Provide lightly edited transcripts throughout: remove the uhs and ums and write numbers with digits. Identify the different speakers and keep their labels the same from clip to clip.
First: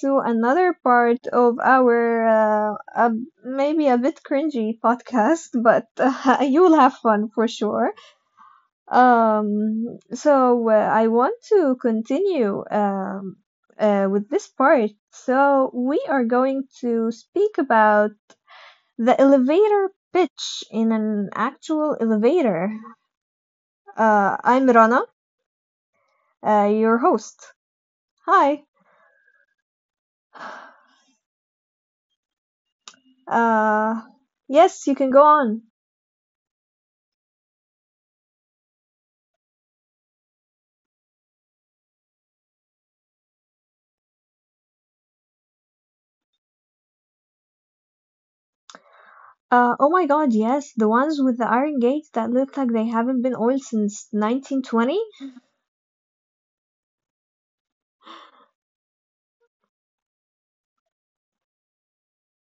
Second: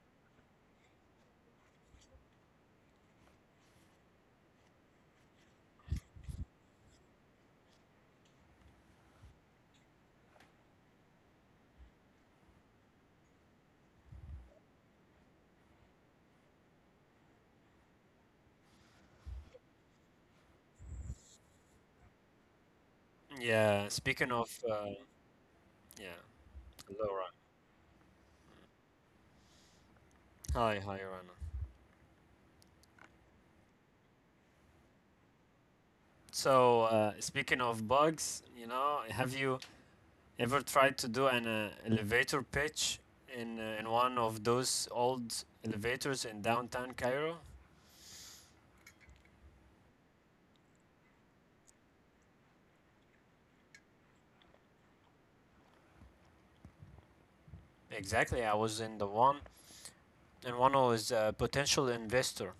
Speaker 1: to another part of our maybe a bit cringy podcast, but you will have fun for sure. I want to continue with this part. So we are going to speak about the elevator pitch in an actual elevator.
Speaker 2: Yeah, speaking of
Speaker 1: I'm Rana,
Speaker 2: yeah, hello
Speaker 1: your
Speaker 2: Rana.
Speaker 1: host. Hi.
Speaker 2: Hi, hi Rana.
Speaker 1: Uh, yes, you can go on.
Speaker 2: So speaking of bugs, you know, have you ever tried to do an elevator pitch in one of those old elevators in downtown Cairo?
Speaker 1: Oh my God, yes, the ones with the iron gates that look like they haven't been oiled since 1920.
Speaker 2: Exactly, I was in the one, and one was a potential investor.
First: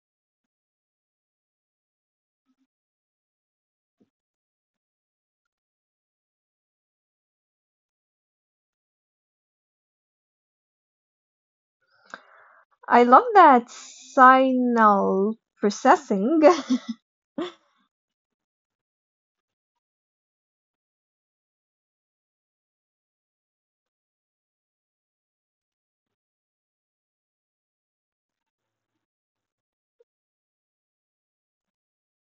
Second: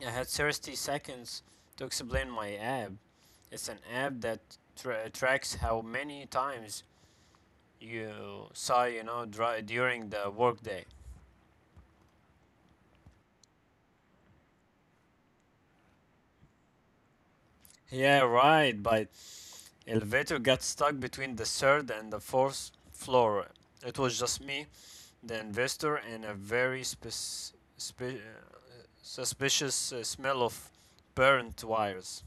Speaker 2: I had 30 seconds to explain my app. It's an app that tracks how many times you sigh, during the workday.
Speaker 1: I love that signal processing.
Speaker 2: Yeah, right. But elevator got stuck between the third and the fourth floor. It was just me, the investor, and a very suspicious smell of burnt wires.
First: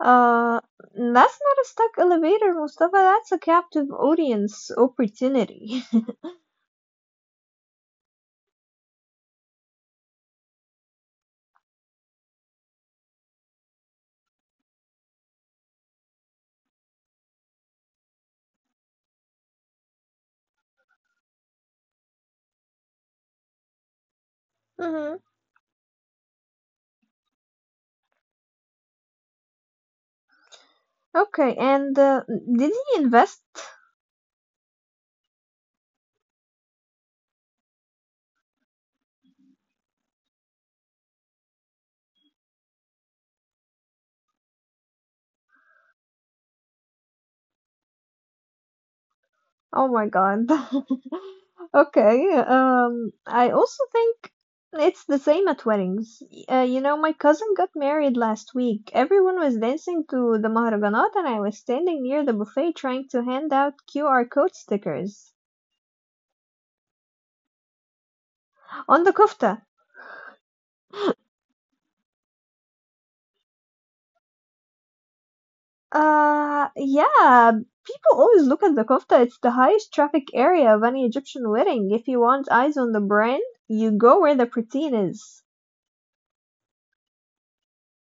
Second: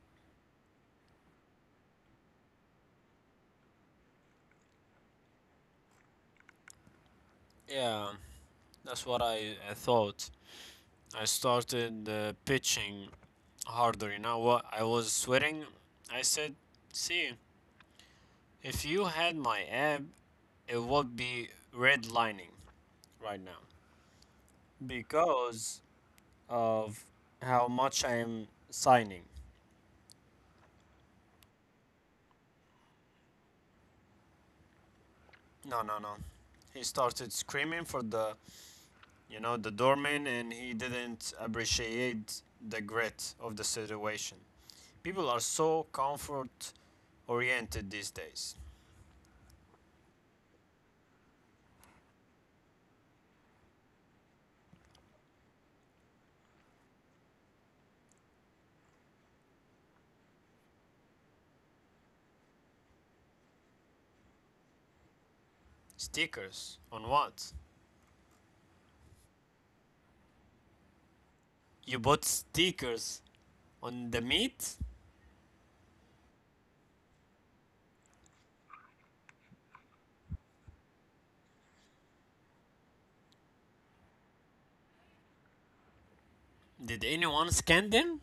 Speaker 1: Uh, that's not a stuck elevator, Mustafa. That's a captive audience opportunity.
Speaker 2: Yeah, that's what I thought. I started pitching harder. You know what? I was sweating. I said, "See, if you had my ab, it would be redlining right now."
Speaker 1: hmm.
Speaker 2: Because of how much I am signing.
Speaker 1: Okay, and did he invest?
Speaker 2: No, no, no. He started screaming for the doorman, and he didn't appreciate the grit of the situation. People are so comfort oriented these days.
Speaker 1: Oh my God. Okay, I also think it's the same at weddings. You know, my cousin got married last week. Everyone was dancing to the Maharaganat, and I was standing near the buffet trying to hand out QR code stickers
Speaker 2: Stickers on what?
Speaker 1: on the kofta.
Speaker 2: You bought stickers on the meat?
Speaker 1: Yeah, people always look at the kofta. It's the highest traffic area of any Egyptian wedding. If you want eyes on the brand, you go where the poutine is.
Speaker 2: Did anyone scan them?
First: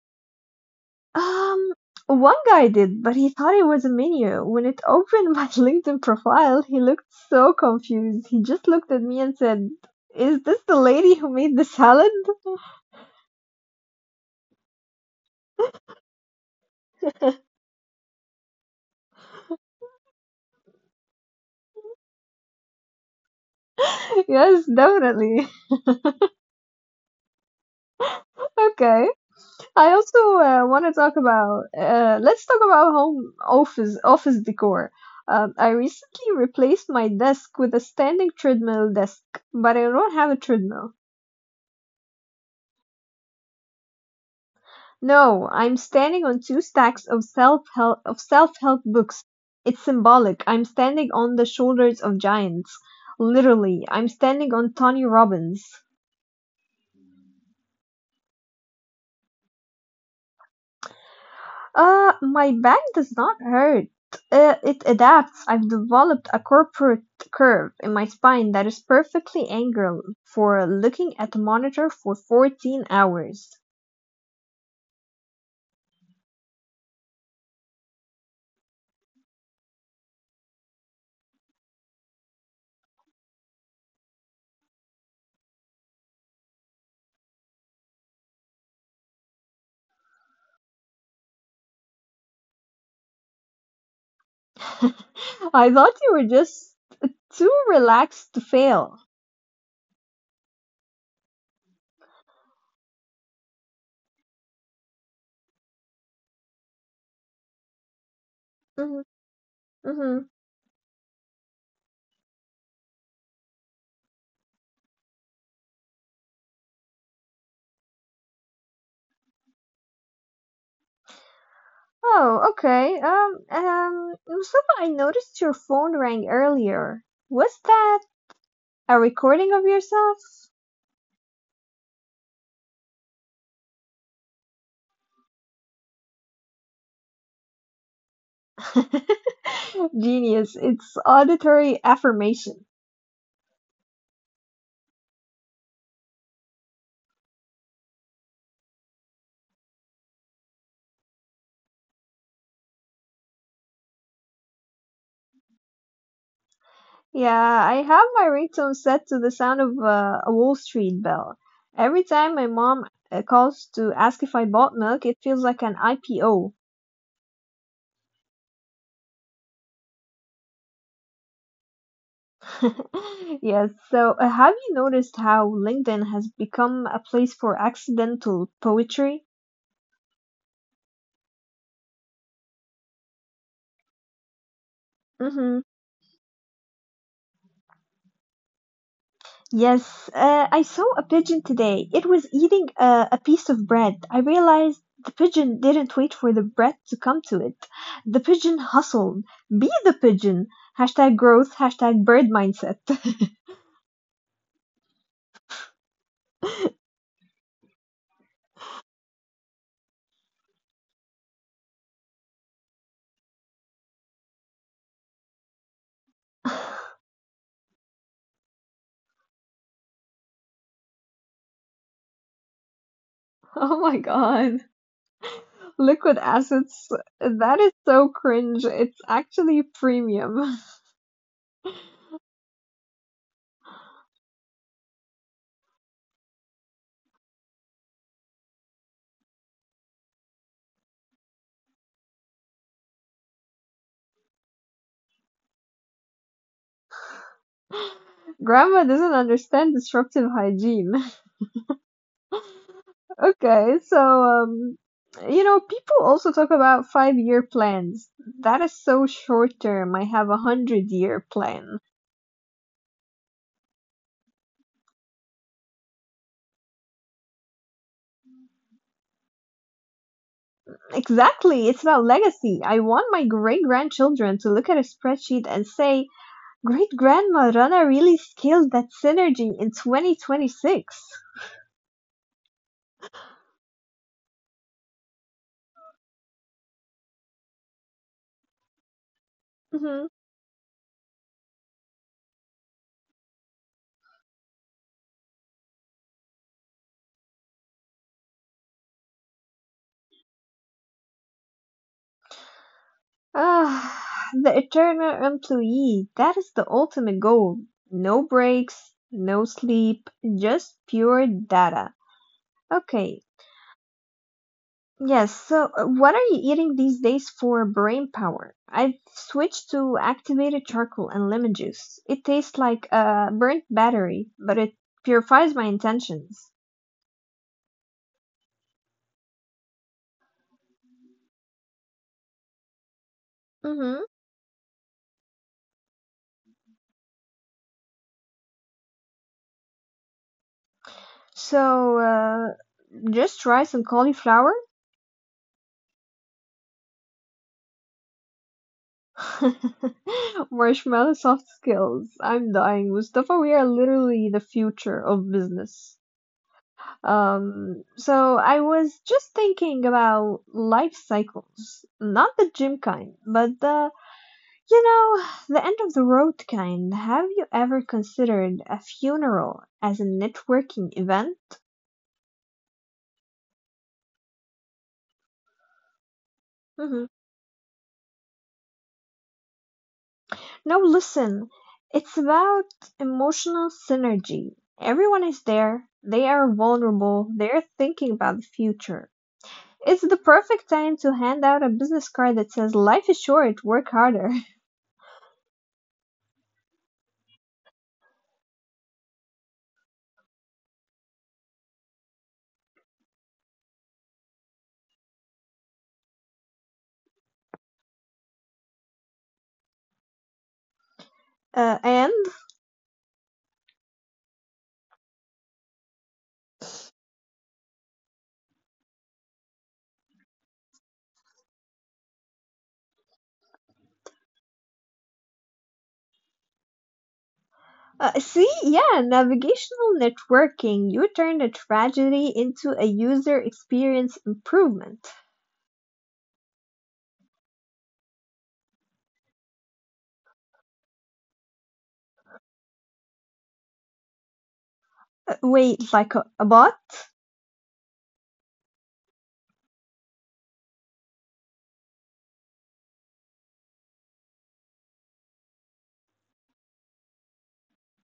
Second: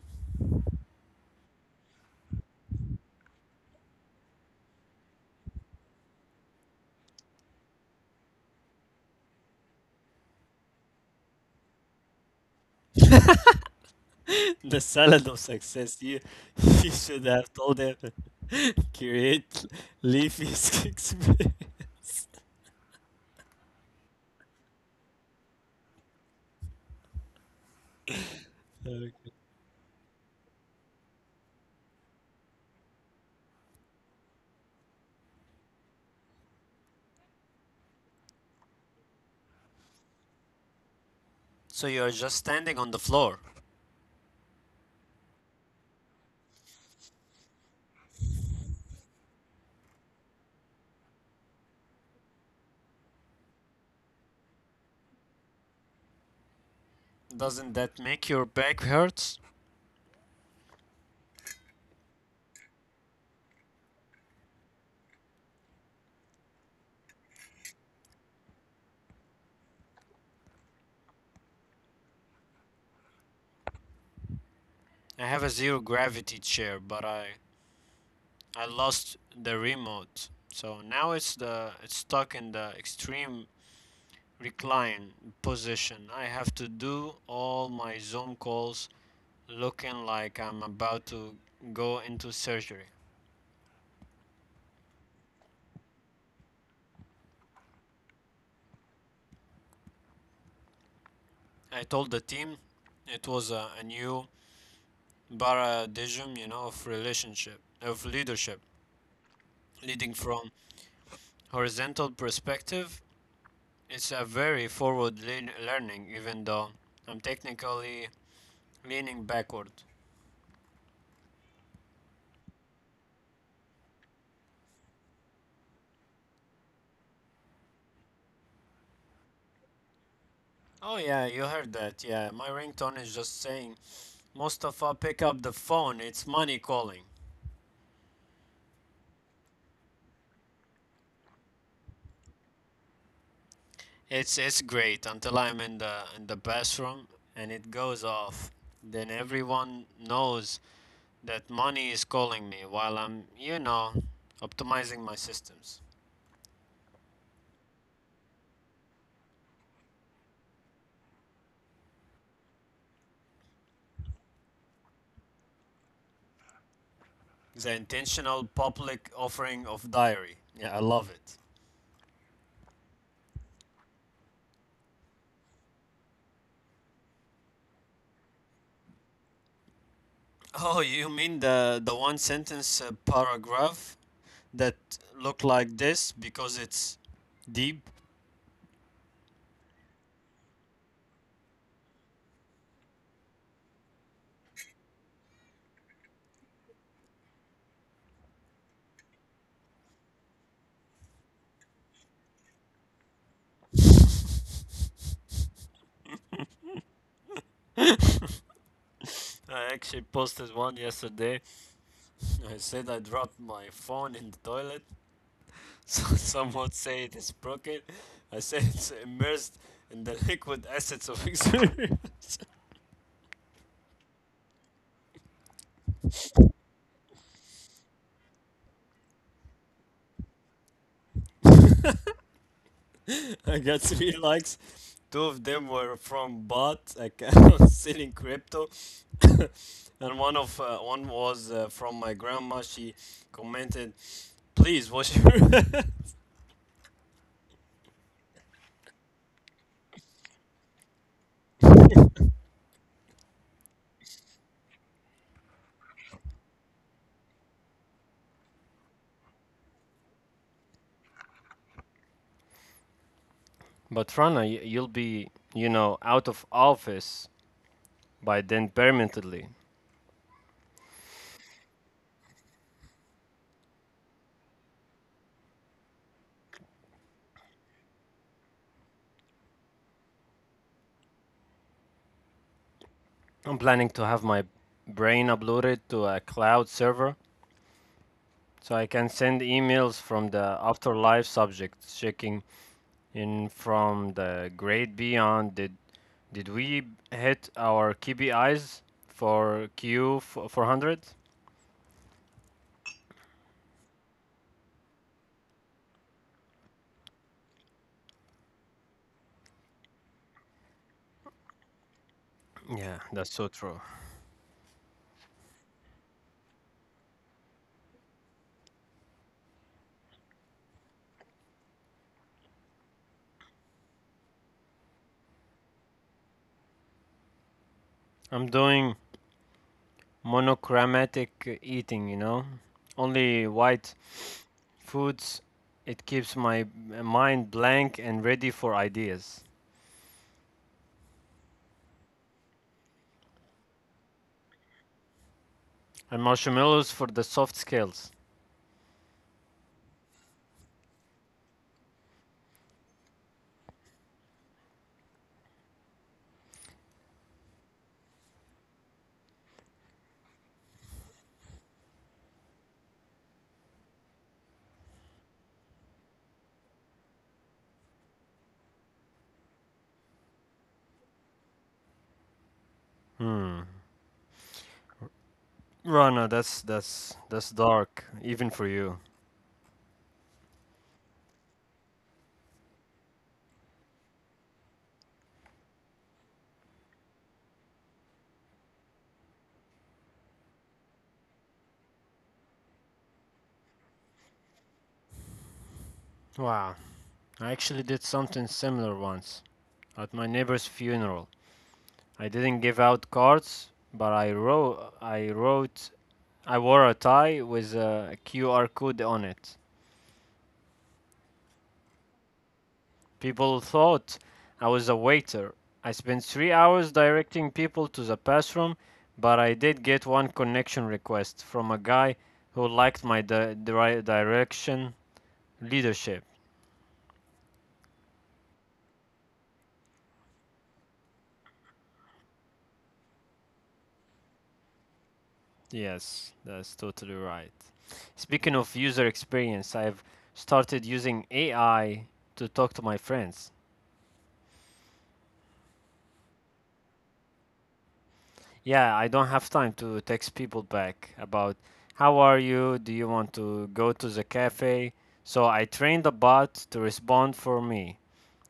Speaker 1: Um, One guy did, but he thought it was a menu. When it opened my LinkedIn profile, he looked so confused. He just looked at me and said, "Is this the lady who made the salad?"
Speaker 2: The salad of success. You, you should have told them, create leafy sticks.
Speaker 1: Yes, definitely. Okay.
Speaker 2: Okay.
Speaker 1: I also want to talk about let's talk about home office decor. I recently replaced my desk with a standing treadmill desk, but I don't have a treadmill.
Speaker 2: So you're just standing on the floor.
Speaker 1: No, I'm standing on two stacks of self-help books. It's symbolic. I'm standing on the shoulders of giants. Literally, I'm standing on Tony Robbins.
Speaker 2: Doesn't that make your back hurt?
Speaker 1: My back does not hurt. It adapts. I've developed a corporate curve in my spine that is perfectly angled for looking at the monitor for 14 hours.
Speaker 2: I have a zero gravity chair, but I lost the remote. So now it's stuck in the extreme recline position. I have to do all my Zoom calls looking like I'm about to go into surgery.
Speaker 1: I thought you were just too relaxed to fail.
Speaker 2: I told the team it was a new paradigm, you know, of relationship, of leadership,
Speaker 1: Mhm,
Speaker 2: leading
Speaker 1: mhm.
Speaker 2: from horizontal perspective. It's a very forward lean learning, even though I'm technically leaning backward.
Speaker 1: Oh, okay. Mustafa, I noticed your phone rang earlier. Was that a recording of yourself?
Speaker 2: Oh, yeah, you heard that. Yeah, my ringtone is just saying, "Mustafa, pick up the phone. It's money calling."
Speaker 1: Genius. It's auditory affirmation.
Speaker 2: It's great until I'm in the bathroom and it goes off. Then everyone knows that money is calling me while I'm, optimizing my systems.
Speaker 1: Yeah, I have my ringtone set to the sound of a Wall Street bell. Every time my mom calls to ask if I bought milk, it feels like an IPO.
Speaker 2: The intentional public offering of diary. Yeah, I love it.
Speaker 1: Yes, so have you noticed how LinkedIn has become a place for accidental poetry?
Speaker 2: Oh, you mean the one sentence paragraph that look
Speaker 1: Mm-hmm.
Speaker 2: like this because it's deep?
Speaker 1: Yes, I saw a pigeon today. It was eating a piece of bread. I realized the pigeon didn't wait for the bread to come to it. The pigeon hustled. Be the pigeon. Hashtag growth, hashtag bird mindset.
Speaker 2: I actually posted one yesterday. I said I dropped my phone in the toilet. So some would say it is broken. I say it's immersed in the liquid assets of experience.
Speaker 1: Oh my god. Liquid assets. That is so cringe. It's actually premium.
Speaker 2: I got three likes. Two of them were from bot accounts selling crypto, and one was from my grandma. She commented, "Please, what's your."
Speaker 1: Grandma doesn't understand disruptive hygiene. Okay, so you know, people also talk about five-year plans. That is so short term. I have a hundred-year plan.
Speaker 2: But Rana, you'll be, out of office by then permanently.
Speaker 1: Exactly, it's about legacy. I want my great-grandchildren to look at a spreadsheet and say, "Great-grandma Rana really scaled that synergy in 2026."
Speaker 2: I'm planning to have my brain uploaded to a cloud server so I can send emails
Speaker 1: Mm-hmm.
Speaker 2: from the afterlife subjects, checking in from the great beyond. Did we hit our KPIs for Q400?
Speaker 1: Ah, the eternal employee. That is the ultimate goal. No breaks, no sleep, just pure data.
Speaker 2: Yeah, that's
Speaker 1: Okay.
Speaker 2: so true.
Speaker 1: Yes, so what are you eating these days for brain power? I've switched to activated charcoal and lemon juice. It tastes like a burnt battery, but it purifies my intentions.
Speaker 2: I'm doing monochromatic eating, you know? Only white
Speaker 1: Mm-hmm.
Speaker 2: foods, it keeps my mind blank and ready for ideas.
Speaker 1: So, just rice and cauliflower?
Speaker 2: And marshmallows for the soft skills.
Speaker 1: Marshmallow soft skills. I'm dying, Mustafa. We are literally the future of business. So I was just thinking about life cycles, not the gym kind, but the you know, the end of the road kind. Have you ever considered a funeral as a networking event?
Speaker 2: Hmm. Rana, that's that's
Speaker 1: Mhm.
Speaker 2: that's dark, even for you.
Speaker 1: No, listen, it's about emotional synergy. Everyone is there, they are vulnerable, they're thinking about the future. It's the perfect time to hand out a business card that says, "Life is short, work harder."
Speaker 2: Wow. I actually did something similar once at my neighbor's funeral. I didn't give out cards, but I wore a tie with a QR code on it.
Speaker 1: And
Speaker 2: People thought I was a waiter. I spent 3 hours directing people to the bathroom, but I did get one connection request from a guy who liked my direction leadership.
Speaker 1: see, yeah, navigational networking. You turn a tragedy into a user experience improvement.
Speaker 2: Yes, that's totally right. Speaking of user experience, I've started using AI to talk to my friends.
Speaker 1: Wait, like a bot?
Speaker 2: Yeah, I don't have time to text people back about how are you? Do you want to go to the cafe? So I trained the bot to respond for me.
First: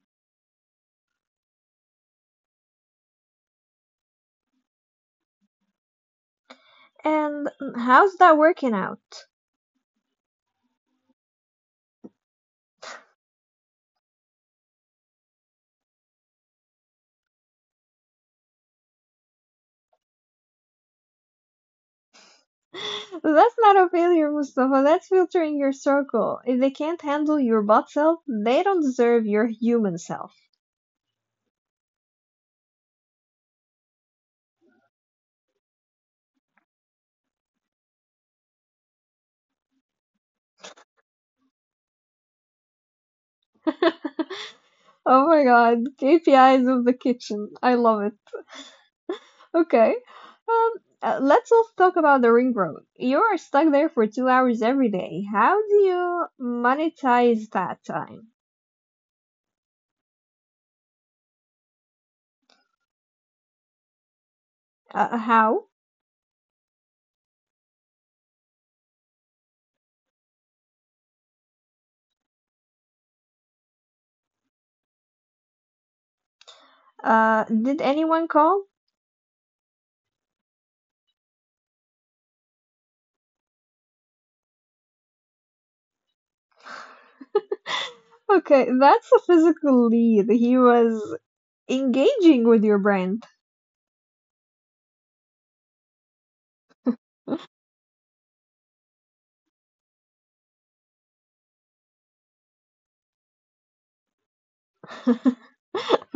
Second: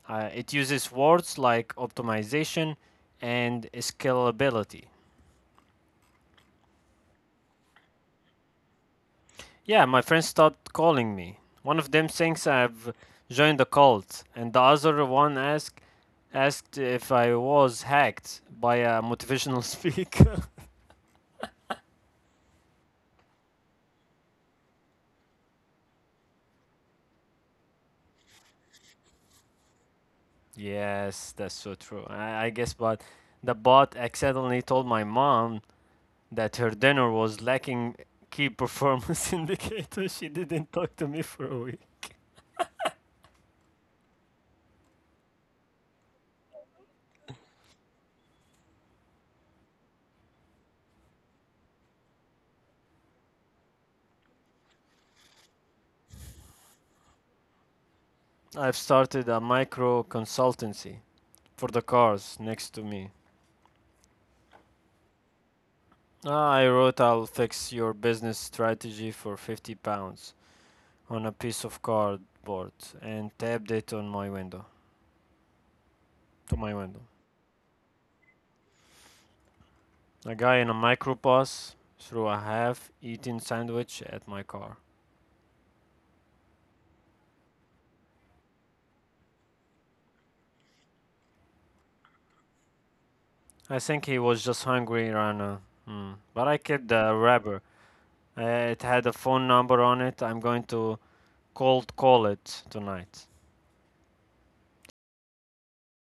Speaker 2: It uses words like optimization and scalability.
Speaker 1: And how's that working out?
Speaker 2: Yeah, my friends stopped calling me. One of them thinks I've joined a cult, and the other one asked if I was hacked by a motivational speaker.
Speaker 1: That's not a failure, Mustafa. That's filtering your circle. If they can't handle your bot self, they don't deserve your human self.
Speaker 2: Yes, that's so true. I guess, but the bot accidentally told my mom that her dinner was lacking key performance indicators. She didn't talk to me for a week.
Speaker 1: Oh my god, KPIs of the kitchen. I love it. Okay. Um, let's also talk about the ring road. You are stuck there for 2 hours every day. How do you monetize that time?
Speaker 2: I've started a micro consultancy for the cars next to me.
Speaker 1: How?
Speaker 2: Ah, I wrote, "I'll fix your business strategy for 50 pounds" on a piece of cardboard and tabbed it on my window. To my window.
Speaker 1: Did anyone call?
Speaker 2: A guy in a microbus threw a half eaten sandwich at my car.
Speaker 1: Okay, that's a physical lead. He was engaging with your brand.
Speaker 2: I think he was just hungry right now. Hmm. But I killed the rapper. It had a phone number on it. I'm going to cold call it tonight.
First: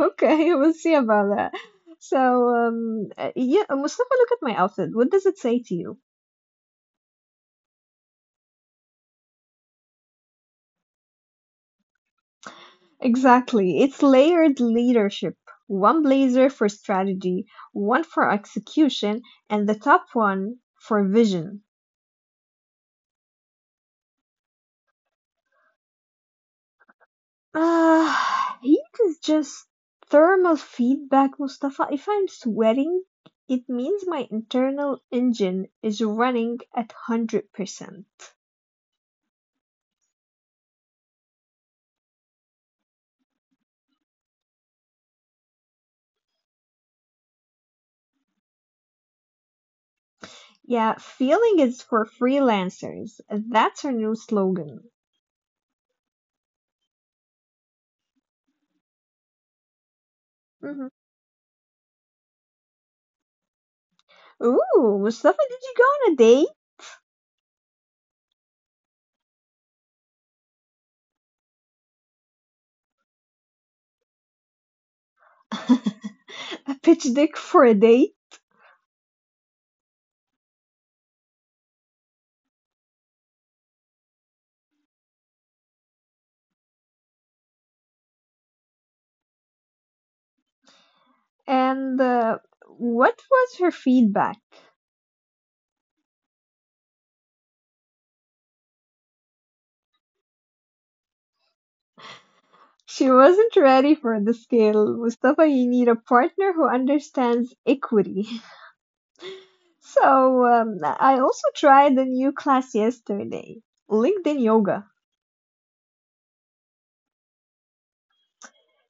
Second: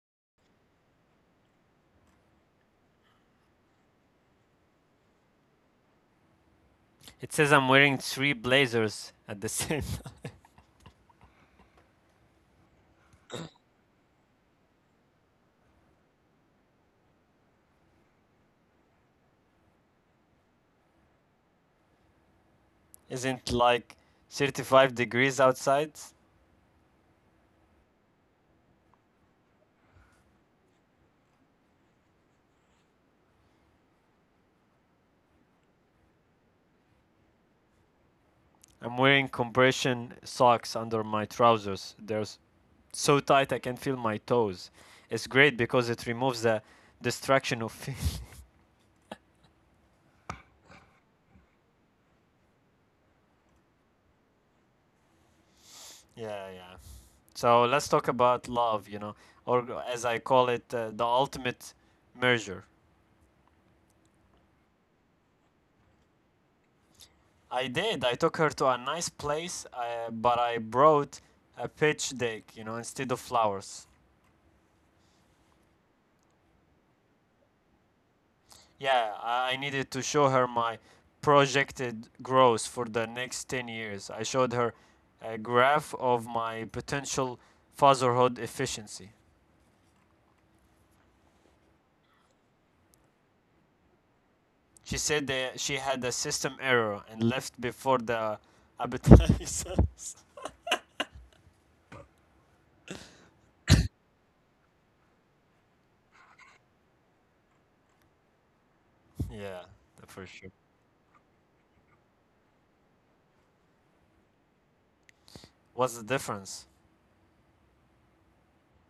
Speaker 1: Okay, we'll see about that. So, yeah, Mustafa, look at my outfit. What does it say to you?
Speaker 2: It says I'm wearing three blazers at the same time.
Speaker 1: Exactly. It's layered leadership. One blazer for strategy, one for execution, and the top one for vision.
Speaker 2: Isn't like 35 degrees outside?
Speaker 1: Uh, Heat is just thermal feedback, Mustafa. If I'm sweating, it means my internal engine is running at 100%.
Speaker 2: I'm wearing compression socks under my trousers. They're so tight I can feel my toes. It's great because it removes the distraction of.
Speaker 1: Yeah, feeling is for freelancers. That's our new slogan.
Speaker 2: Yeah, yeah. So let's talk about love, or as I call it,
Speaker 1: Mhm.
Speaker 2: the ultimate merger.
Speaker 1: Ooh, Mustafa, did you go on a
Speaker 2: I did. I took her to a nice place, but I brought a pitch deck, instead of flowers.
Speaker 1: date? A pitch dick for a date?
Speaker 2: Yeah, I needed to show her my projected growth for the next 10 years. I showed her a graph of my potential fatherhood efficiency.
Speaker 1: And what was her feedback?
Speaker 2: She said that she had a system error and left before the appetizers.
Speaker 1: She wasn't ready for the scale. Mustafa, you need a partner who understands equity.
Speaker 2: Yeah, for sure.
Speaker 1: So, I also tried a new class yesterday, LinkedIn Yoga.
Speaker 2: What's the difference?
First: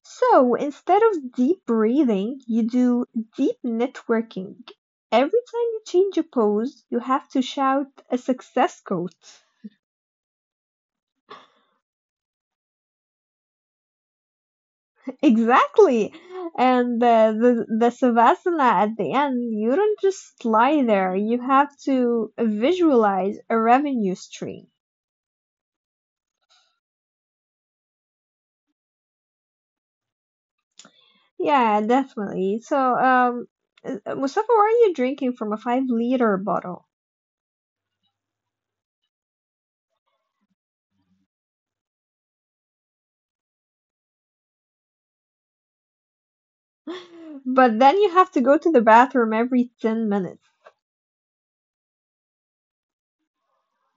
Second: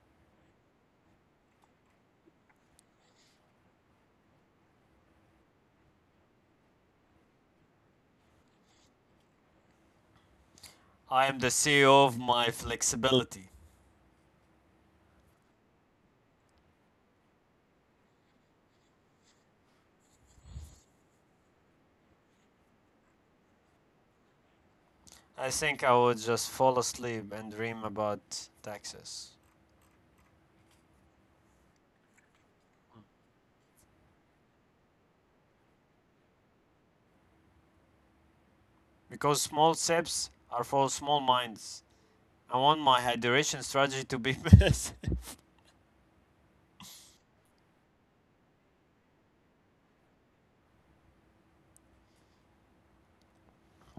Speaker 1: So, instead of deep breathing, you do deep networking. Every time you change a pose, you have to shout a success quote.
Speaker 2: I am the CEO of my flexibility.
Speaker 1: Exactly. And the Savasana at the end, you don't just lie there, you have to visualize a revenue stream.
Speaker 2: I think I would just fall asleep and dream about taxes.
Speaker 1: Yeah, definitely. So, Mustafa, why are you drinking from a 5 liter bottle?
Speaker 2: Because small steps are for small minds. I want my hydration strategy to be best.
Speaker 1: But then you have to go to the bathroom every 10 minutes.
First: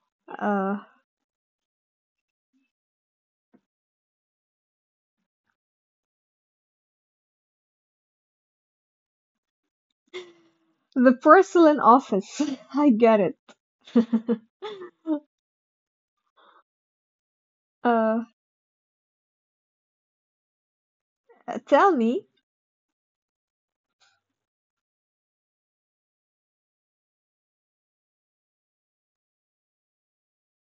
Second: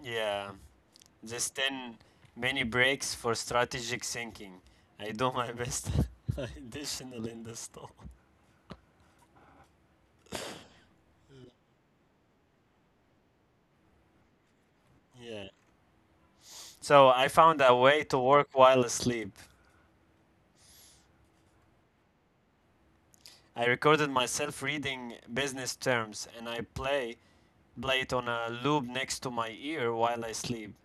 Speaker 2: Yeah,
Speaker 1: Uh,
Speaker 2: just 10 mini breaks for strategic thinking. I do my best additional in the store.
Speaker 1: the porcelain office. I get it.
Speaker 2: Yeah. So I found a way to
Speaker 1: Uh,
Speaker 2: work while asleep.
Speaker 1: Tell me,
Speaker 2: I recorded myself reading business terms and I play Blade on a loop next to my ear while I sleep.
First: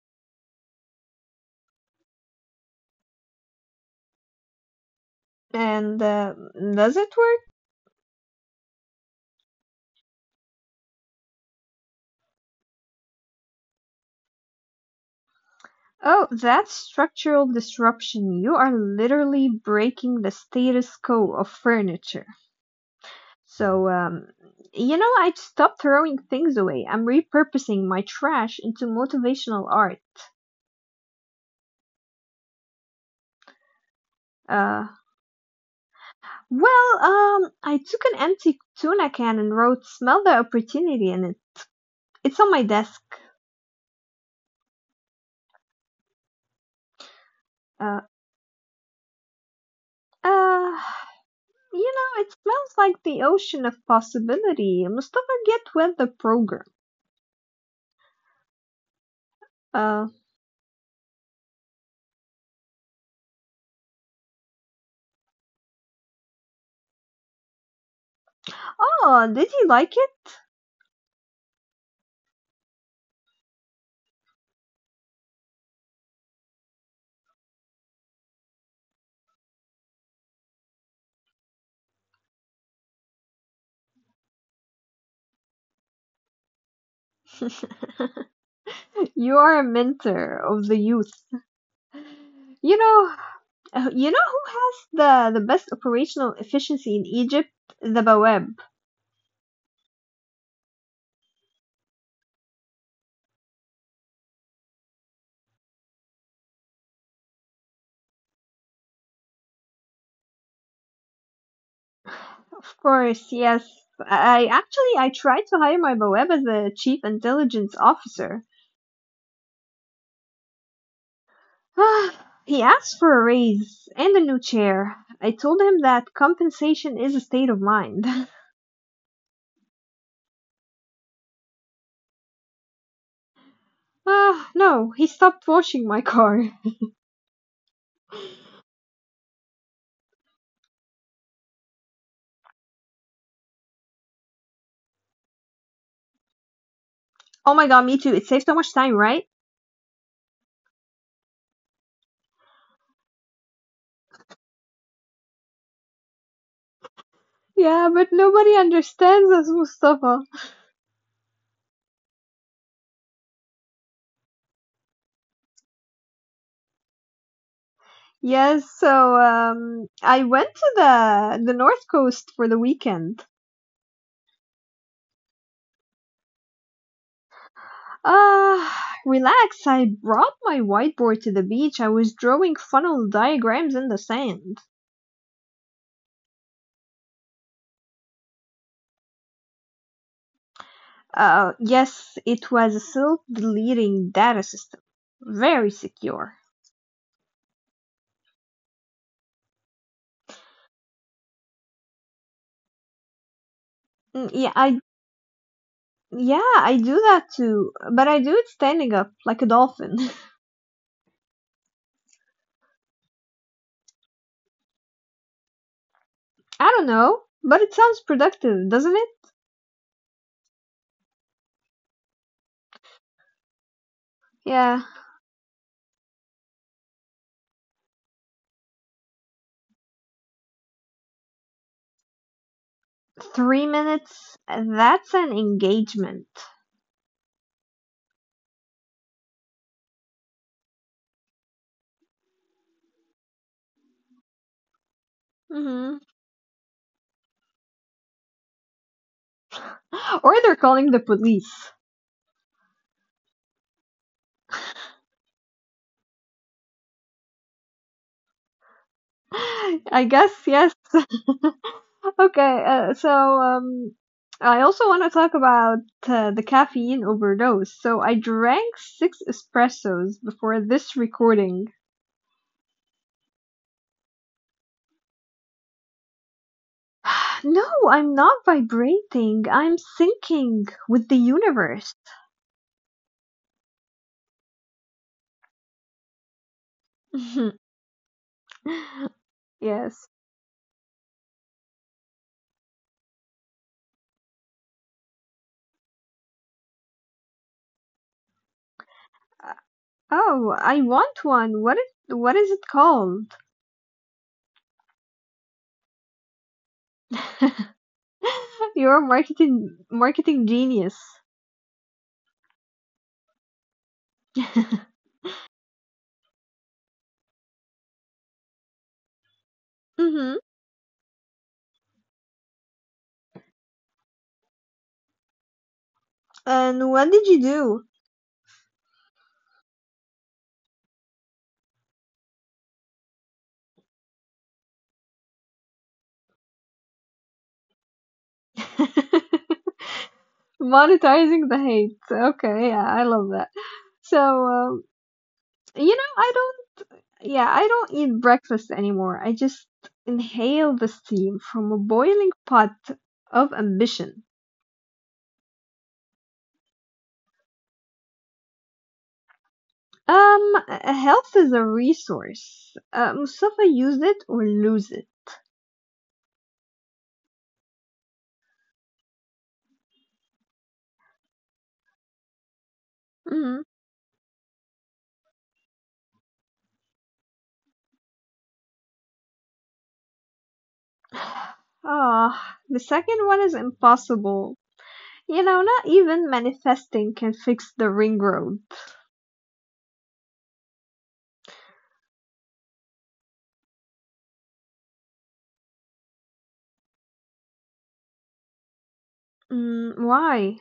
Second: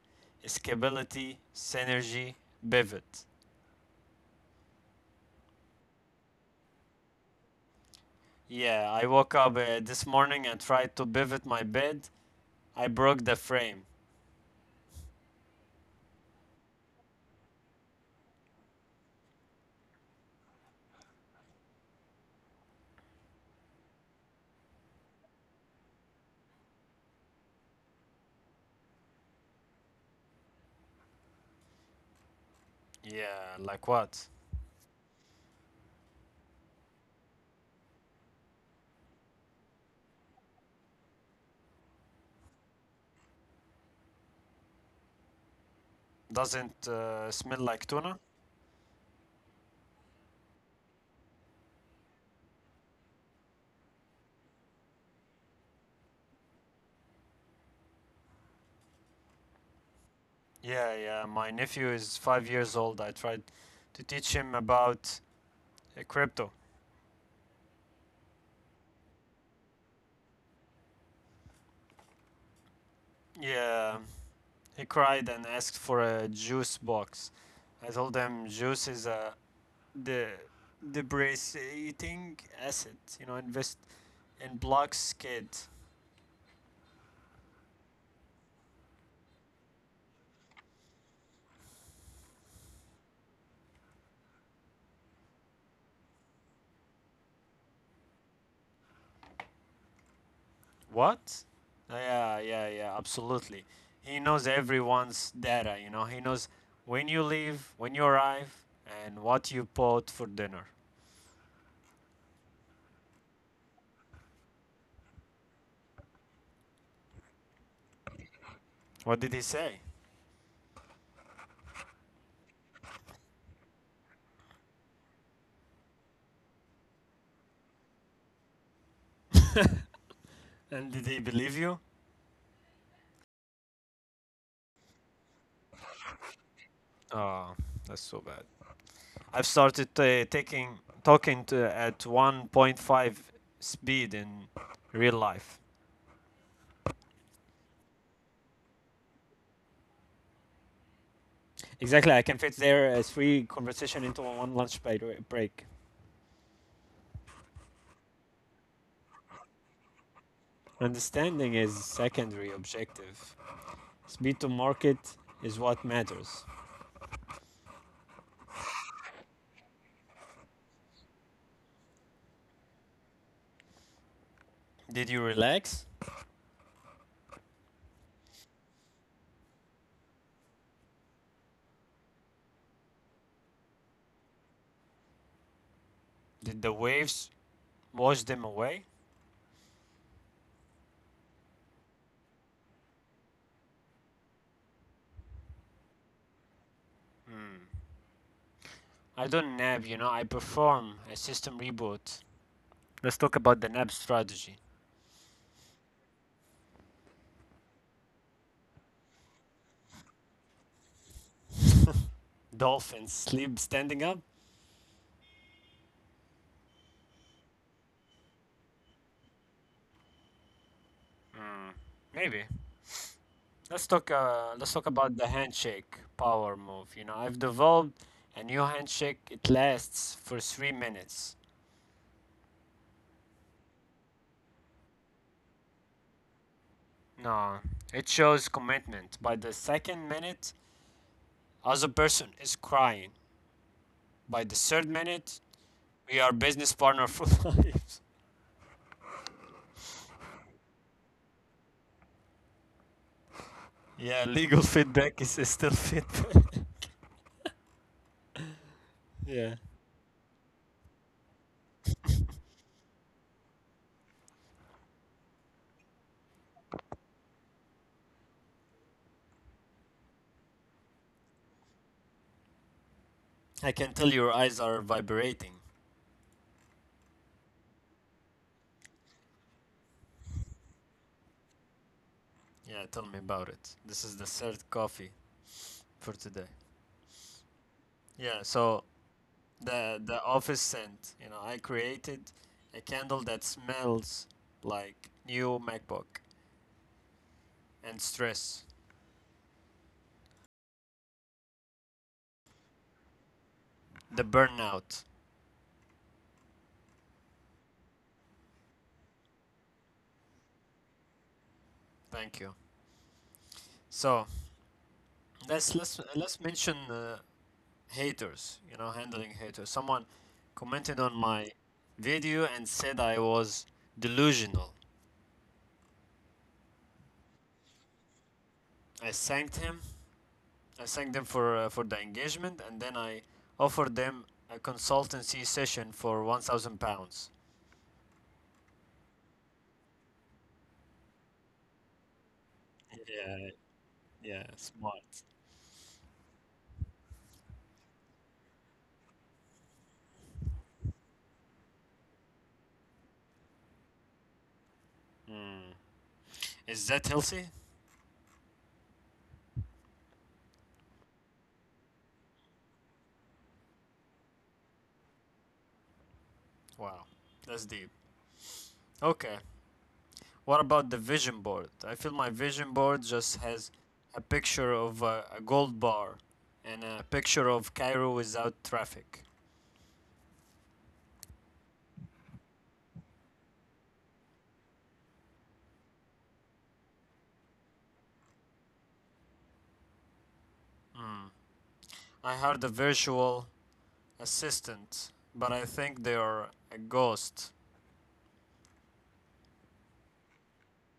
Speaker 2: Escapability, synergy, pivot.
Speaker 1: and does it work?
Speaker 2: Yeah, I woke up this morning and tried to pivot my bed. I broke the frame.
Speaker 1: Oh, that's structural disruption. You are literally breaking the status quo of furniture. So, you know, I'd stop throwing things away. I'm repurposing my trash into motivational art.
Speaker 2: Yeah, like what?
Speaker 1: Uh, I took an empty tuna can and wrote "Smell the opportunity" in it. It's on my desk.
Speaker 2: Doesn't smell like
Speaker 1: Uh,
Speaker 2: tuna?
Speaker 1: uh, you know, it smells like the ocean of possibility. Mustafa, get with the program. Uh,
Speaker 2: Yeah, yeah. My nephew is 5 years old. I tried to teach him about crypto.
Speaker 1: oh, did you like
Speaker 2: Yeah, he cried and asked for a juice box. I told him juice is a the depreciating asset. You know, invest in block skid.
Speaker 1: it? You are a mentor of the youth. You know, you know who has the best operational efficiency in Egypt? The Bawab.
Speaker 2: What? Yeah, yeah, yeah, absolutely. He knows everyone's data. He knows when you leave, when you arrive, and what you bought for dinner.
Speaker 1: Of course, yes. I actually I tried to hire my Bawab as a chief intelligence officer.
Speaker 2: What did he say?
Speaker 1: He asked for a raise and a new chair. I told him that compensation is a state of mind.
Speaker 2: And did he believe you?
Speaker 1: Ah, no, he stopped washing my car.
Speaker 2: Oh, that's so bad. I've started taking talking to at 1.5 speed in real life.
Speaker 1: Oh my god, me too. It saves so much time, right?
Speaker 2: Exactly, I can fit their three conversation into one lunch break.
Speaker 1: Yeah, but nobody understands us, Mustafa.
Speaker 2: Understanding is secondary objective. Speed to market is what matters.
Speaker 1: Yes, so I went to the North Coast for the weekend.
Speaker 2: Did you relax?
Speaker 1: Ah, relax. I brought my whiteboard to the beach. I was drawing funnel diagrams in the sand.
Speaker 2: Did the waves wash them away?
Speaker 1: Yes, it was a self-deleting data system. Very secure.
Speaker 2: I don't nab, I perform a system reboot. Let's talk about the nab strategy.
Speaker 1: Mm. Yeah, I do that too, but I do it standing up like a dolphin.
Speaker 2: Dolphins sleep standing up?
Speaker 1: I don't know, but it sounds productive, doesn't it?
Speaker 2: Hmm, maybe. Let's talk about
Speaker 1: Yeah,
Speaker 2: the handshake power move. You know, I've developed a new handshake. It lasts for 3 minutes.
Speaker 1: 3 minutes. That's an engagement.
Speaker 2: No, it shows commitment. By the second minute, other person is crying. By the third minute,
Speaker 1: Hmm.
Speaker 2: we are business partner for life.
Speaker 1: Or they're calling the police.
Speaker 2: Yeah, legal feedback is still feedback. Yeah,
Speaker 1: I guess, yes. Okay, so I also want to talk about the caffeine overdose. So I drank six espressos before this recording.
Speaker 2: I can tell your eyes are vibrating.
Speaker 1: No, I'm not vibrating. I'm syncing with the universe.
Speaker 2: Yeah, tell me about it. This is the third coffee for today. Yeah, so the
Speaker 1: Yes.
Speaker 2: the office scent. You know, I created a candle that smells like new MacBook and stress.
Speaker 1: Uh, Oh, I want one. What is it called?
Speaker 2: The burnout.
Speaker 1: You're a marketing genius.
Speaker 2: Thank you. So, let's mention haters. You know, handling haters. Someone
Speaker 1: Hmm.
Speaker 2: commented on my video and said I was delusional.
Speaker 1: And what did you do?
Speaker 2: I thanked him. I thanked them for the engagement, and then I offered them a consultancy session for 1,000 pounds.
Speaker 1: Monetizing the hate. Okay, yeah, I
Speaker 2: Yeah,
Speaker 1: love that. So,
Speaker 2: yeah, smart.
Speaker 1: you know, I don't, yeah, I don't eat breakfast anymore. I just inhale the steam from a boiling pot of ambition.
Speaker 2: Mm. Is that healthy?
Speaker 1: Health is a resource. Mustafa, use it or lose it.
Speaker 2: Wow, that's deep. Okay. What about the vision board? I feel my vision board just has
Speaker 1: Mm.
Speaker 2: a picture of a gold bar and a picture of Cairo without traffic.
Speaker 1: Ah, the second one is impossible. You know, not even manifesting can fix the ring road.
Speaker 2: I hired a virtual assistant, but I think they are a ghost.
Speaker 1: Mm, why?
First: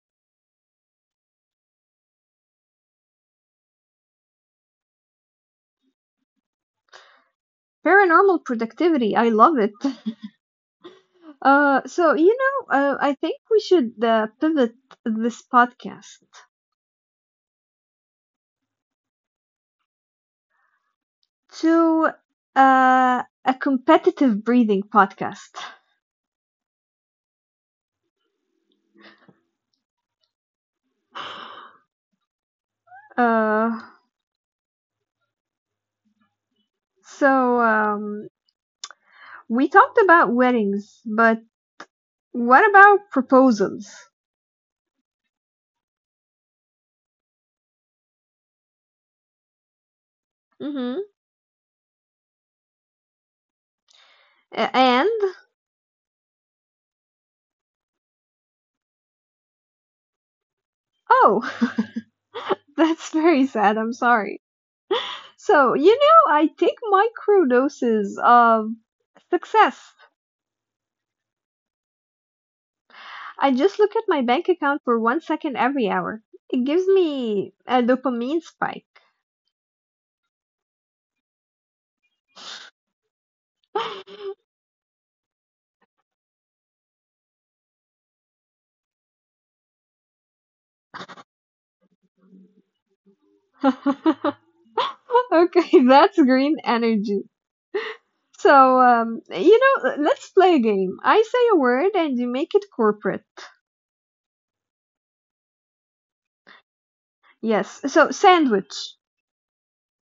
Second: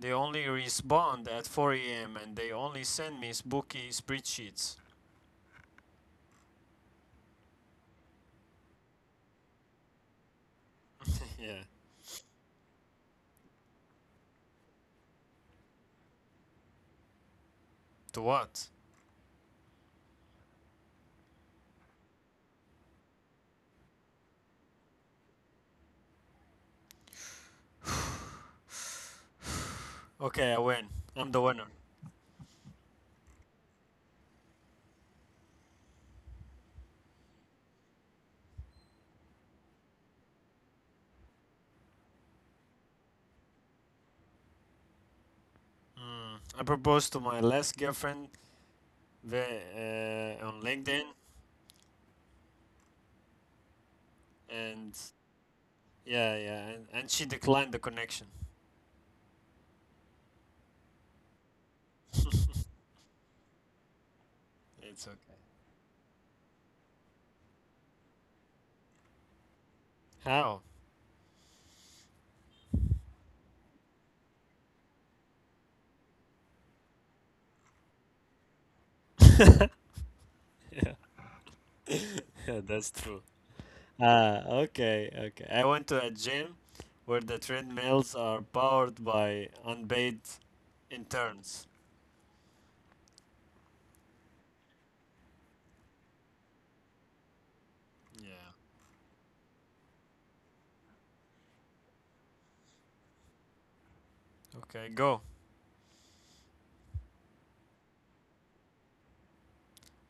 Speaker 2: They only respond at 4 a.m. and they only send me spooky spreadsheets.
Speaker 1: Paranormal productivity, I love it.
Speaker 2: Yeah.
Speaker 1: I think we should pivot this podcast
Speaker 2: To what?
Speaker 1: to a competitive breathing podcast.
Speaker 2: Okay, I win. I'm the winner.
Speaker 1: Uh, so, um, we talked about weddings, but what about proposals?
Speaker 2: Mm. I proposed to my last girlfriend ve- on
Speaker 1: Mm-hmm.
Speaker 2: LinkedIn, and
Speaker 1: And,
Speaker 2: yeah, yeah, and she declined the connection.
Speaker 1: oh,
Speaker 2: It's
Speaker 1: that's very sad. I'm sorry.
Speaker 2: okay.
Speaker 1: So, you know, I take microdoses of success.
Speaker 2: How?
Speaker 1: I just look at my bank account for one second every hour. It gives me a dopamine spike.
Speaker 2: Yeah. Yeah, that's true. Ah, okay, okay. I went to a gym where the treadmills are powered by unpaid interns.
Speaker 1: Okay, that's green energy.
Speaker 2: Yeah.
Speaker 1: So, you know, let's play a game. I say a word and you make it corporate.
Speaker 2: Okay, go.
Speaker 1: Yes. So, sandwich,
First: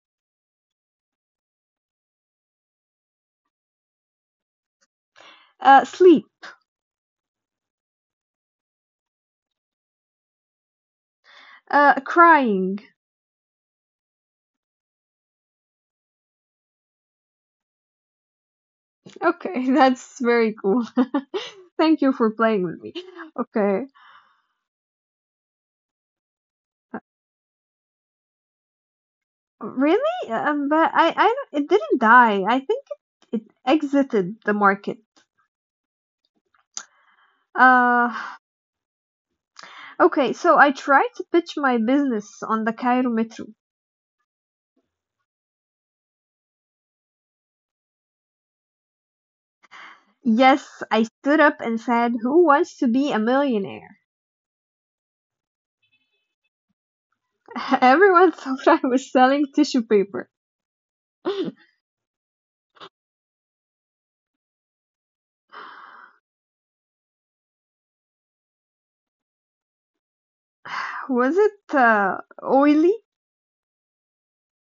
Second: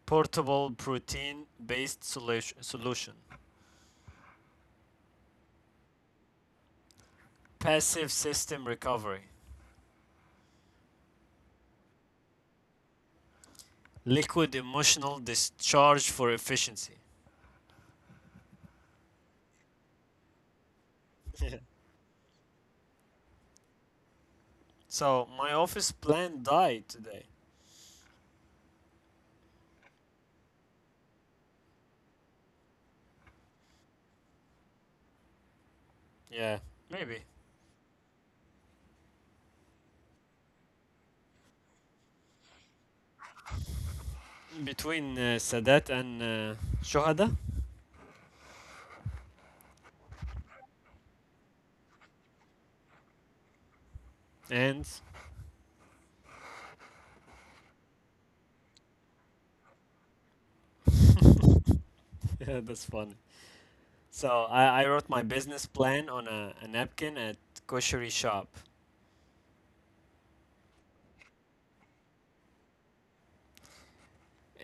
Speaker 2: Portable protein based solution.
Speaker 1: sleep,
Speaker 2: Passive system recovery.
Speaker 1: crying.
Speaker 2: Liquid emotional discharge for efficiency.
Speaker 1: Okay, that's very cool. Thank you for playing with me. Okay.
Speaker 2: So, my office plan died today.
Speaker 1: Really? But it didn't die. I think it exited the market.
Speaker 2: Yeah, maybe
Speaker 1: Uh, okay, so I tried to pitch my business on the Cairo Metro.
Speaker 2: between Sadat and Shohada,
Speaker 1: Yes, I stood up and said, "Who wants to be a millionaire?"
Speaker 2: and
Speaker 1: Everyone thought I was selling tissue paper.
Speaker 2: yeah, that's funny. So I wrote my business plan on a napkin at koshery shop.
Speaker 1: Was it oily?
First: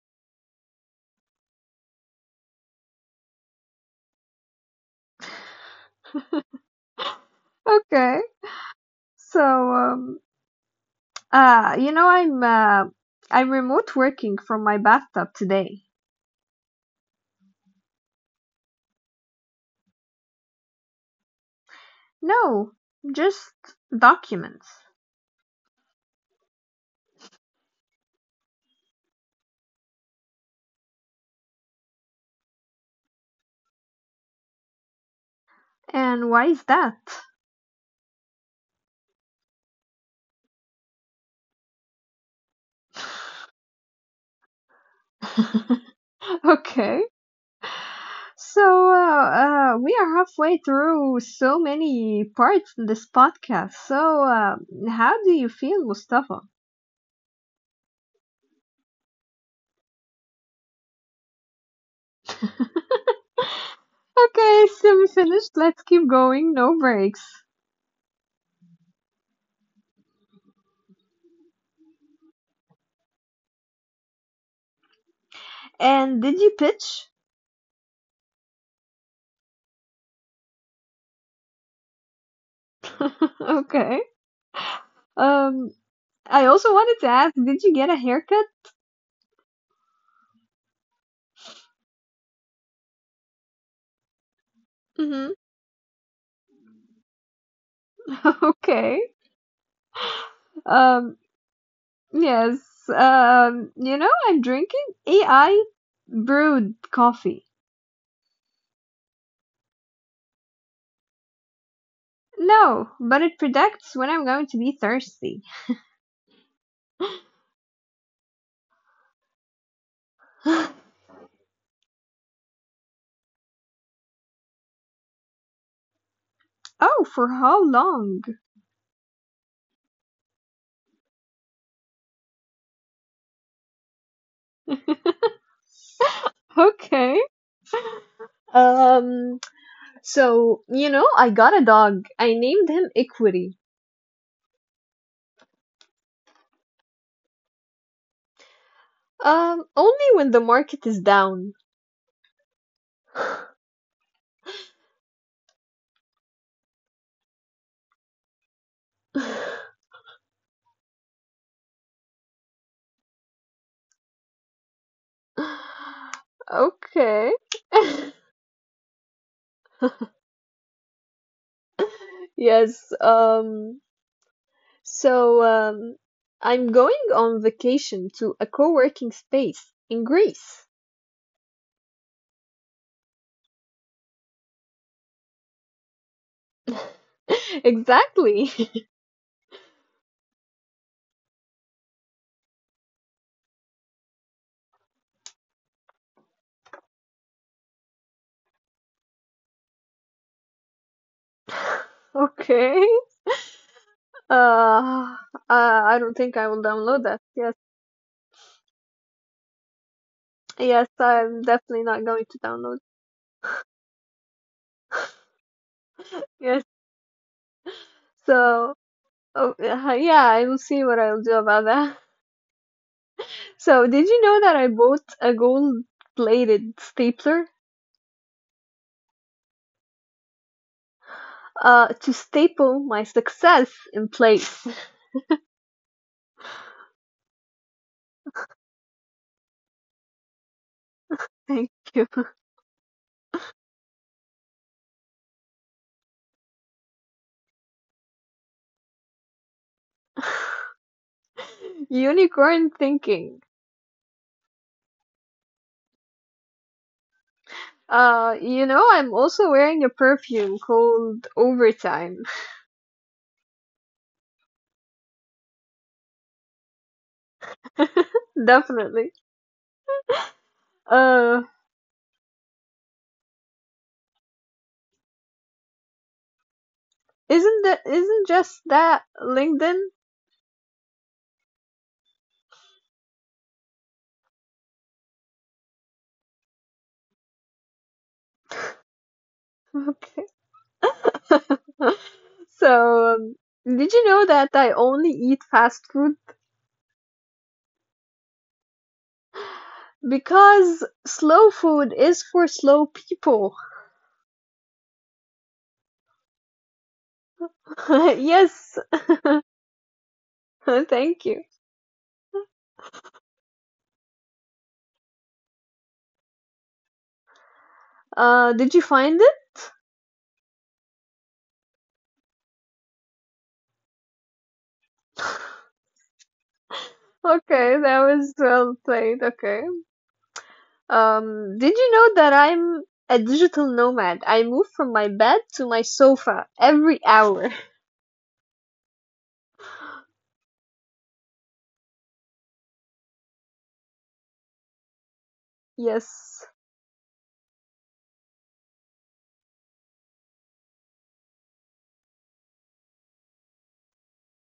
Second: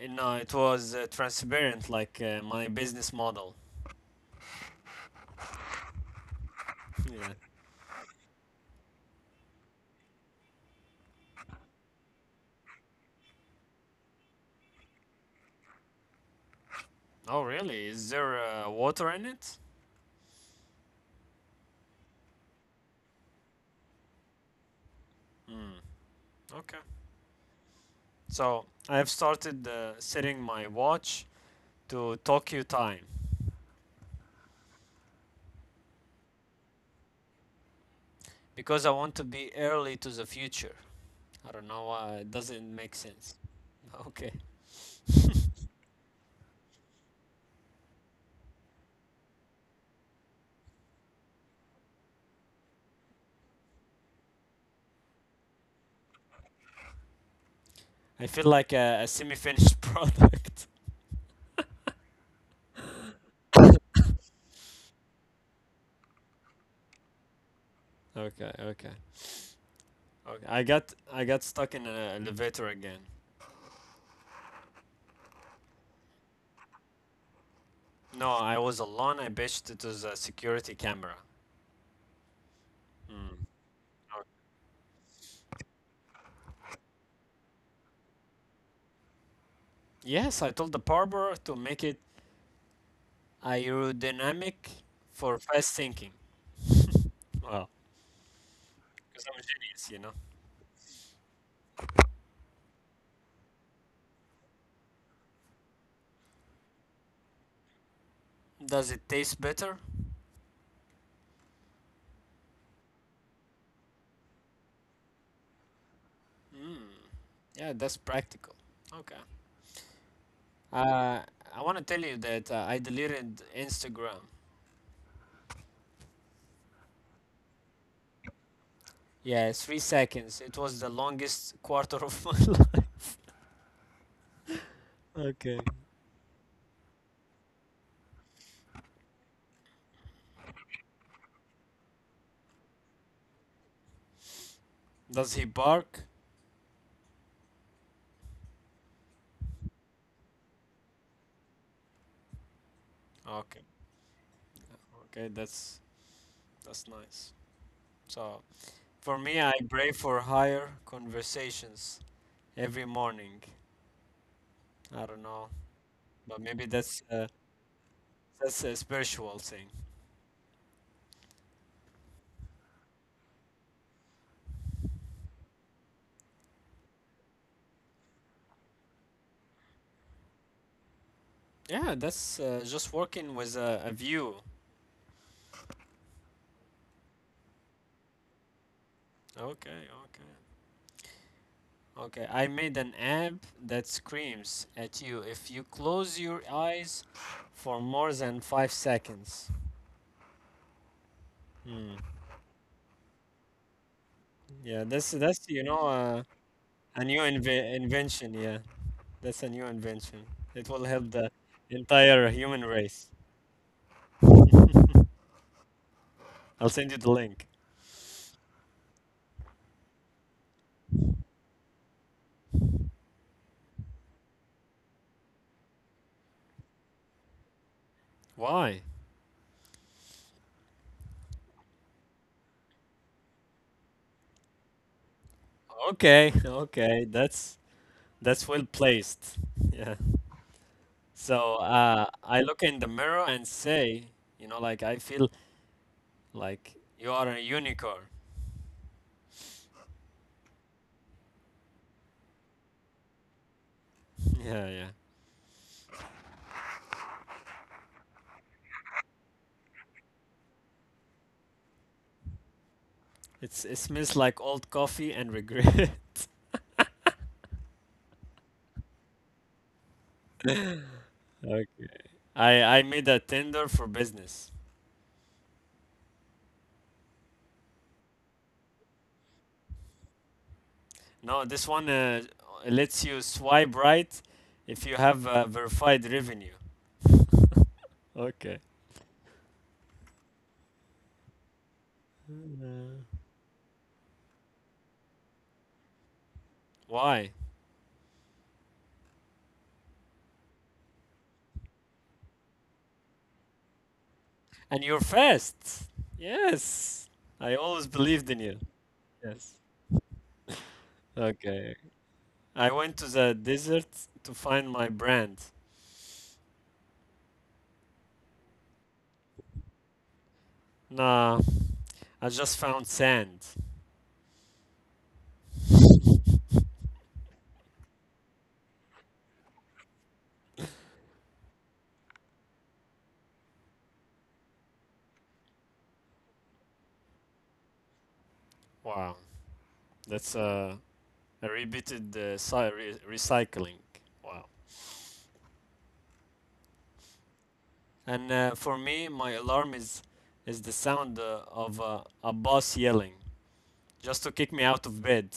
Speaker 2: You know, it was transparent, like my business model. Yeah.
Speaker 1: Okay, so, uh, you know, I'm, uh, I'm remote working from my bathtub today.
Speaker 2: Oh, really? Is there water in it?
Speaker 1: No, just documents.
Speaker 2: Okay. So I have started setting my watch to Tokyo time
Speaker 1: And why is that?
Speaker 2: because I want to be early to the future. I don't know why it doesn't make sense. Okay.
Speaker 1: Okay. So, we are halfway through so many parts in this podcast. So, how do you feel, Mustafa?
Speaker 2: I feel like a semi-finished product.
Speaker 1: Okay, so we finished. Let's keep going. No breaks.
Speaker 2: okay, okay, okay. I got stuck in an elevator again.
Speaker 1: And did you pitch?
Speaker 2: No, I was alone. I bitched it was a security camera. Mm.
Speaker 1: Okay.
Speaker 2: Oh.
Speaker 1: Um, I also wanted to ask, did you get a haircut?
Speaker 2: Yes, I told the barber to make it aerodynamic for
Speaker 1: Mm-hmm.
Speaker 2: fast thinking. Well, because
Speaker 1: Okay.
Speaker 2: I'm a genius, you know.
Speaker 1: Um, yes. You know, I'm drinking AI brewed coffee.
Speaker 2: Does it taste better?
Speaker 1: No, but it predicts when I'm going to be thirsty.
Speaker 2: Mm. Yeah, that's practical. Okay. Uh, I want to tell you that I deleted Instagram.
Speaker 1: Oh, for how long?
Speaker 2: Yeah, 3 seconds. It was the longest quarter of my life. Okay.
Speaker 1: Okay. Um, so, you know, I got a dog. I named him Equity.
Speaker 2: Does he bark?
Speaker 1: Only when the market is down.
Speaker 2: Okay, okay, that's nice. So for me, I pray for higher conversations every morning. I don't know, but maybe
Speaker 1: Okay.
Speaker 2: that's a spiritual thing.
Speaker 1: Yes, so, um, I'm going on vacation to a co-working space in Greece.
Speaker 2: Yeah, that's just working with a view.
Speaker 1: Exactly.
Speaker 2: Okay, okay, okay. I made an app that screams at you if you close your eyes for more than 5 seconds. Hmm.
Speaker 1: Okay.
Speaker 2: Yeah, that's
Speaker 1: Uh,
Speaker 2: that's
Speaker 1: uh,
Speaker 2: you know.
Speaker 1: I don't think I will
Speaker 2: A
Speaker 1: download
Speaker 2: new
Speaker 1: that. Yes.
Speaker 2: invention, yeah. That's a new invention. It will
Speaker 1: Yes,
Speaker 2: help the
Speaker 1: I'm definitely not
Speaker 2: entire
Speaker 1: going to
Speaker 2: human
Speaker 1: download.
Speaker 2: race. I'll
Speaker 1: Yes.
Speaker 2: send you the link.
Speaker 1: So, oh, yeah, I will see what I'll do about that. So, did you know that I bought a gold-plated stapler
Speaker 2: Why?
Speaker 1: to staple my success in place?
Speaker 2: Okay, that's well placed. Yeah. So
Speaker 1: Thank you.
Speaker 2: I look in the mirror and say, you know, like I feel like you are a unicorn.
Speaker 1: Unicorn thinking.
Speaker 2: Yeah.
Speaker 1: You know, I'm also wearing a perfume called Overtime.
Speaker 2: It's it smells like old coffee and regret.
Speaker 1: Definitely.
Speaker 2: Okay.
Speaker 1: Uh,
Speaker 2: I made a tender for business.
Speaker 1: isn't that isn't just that LinkedIn?
Speaker 2: No, this one lets you swipe right if you have verified revenue. Okay.
Speaker 1: Okay.
Speaker 2: Uh,
Speaker 1: So, did you know that I only eat fast food?
Speaker 2: Why?
Speaker 1: Because slow food is for slow people.
Speaker 2: And you're fast. Yes. I always believed in you.
Speaker 1: Yes,
Speaker 2: Yes.
Speaker 1: thank
Speaker 2: Okay.
Speaker 1: you.
Speaker 2: I went to the desert to find my brand.
Speaker 1: Did you find it?
Speaker 2: Nah, I just found sand.
Speaker 1: Okay, that was well played. Okay. Did you know that I'm a digital nomad? I move from my bed to my sofa every hour.
Speaker 2: Wow. That's a repeated recycling. Wow.
Speaker 1: Yes.
Speaker 2: And for me, my alarm is the sound of a boss yelling, just to kick me out of bed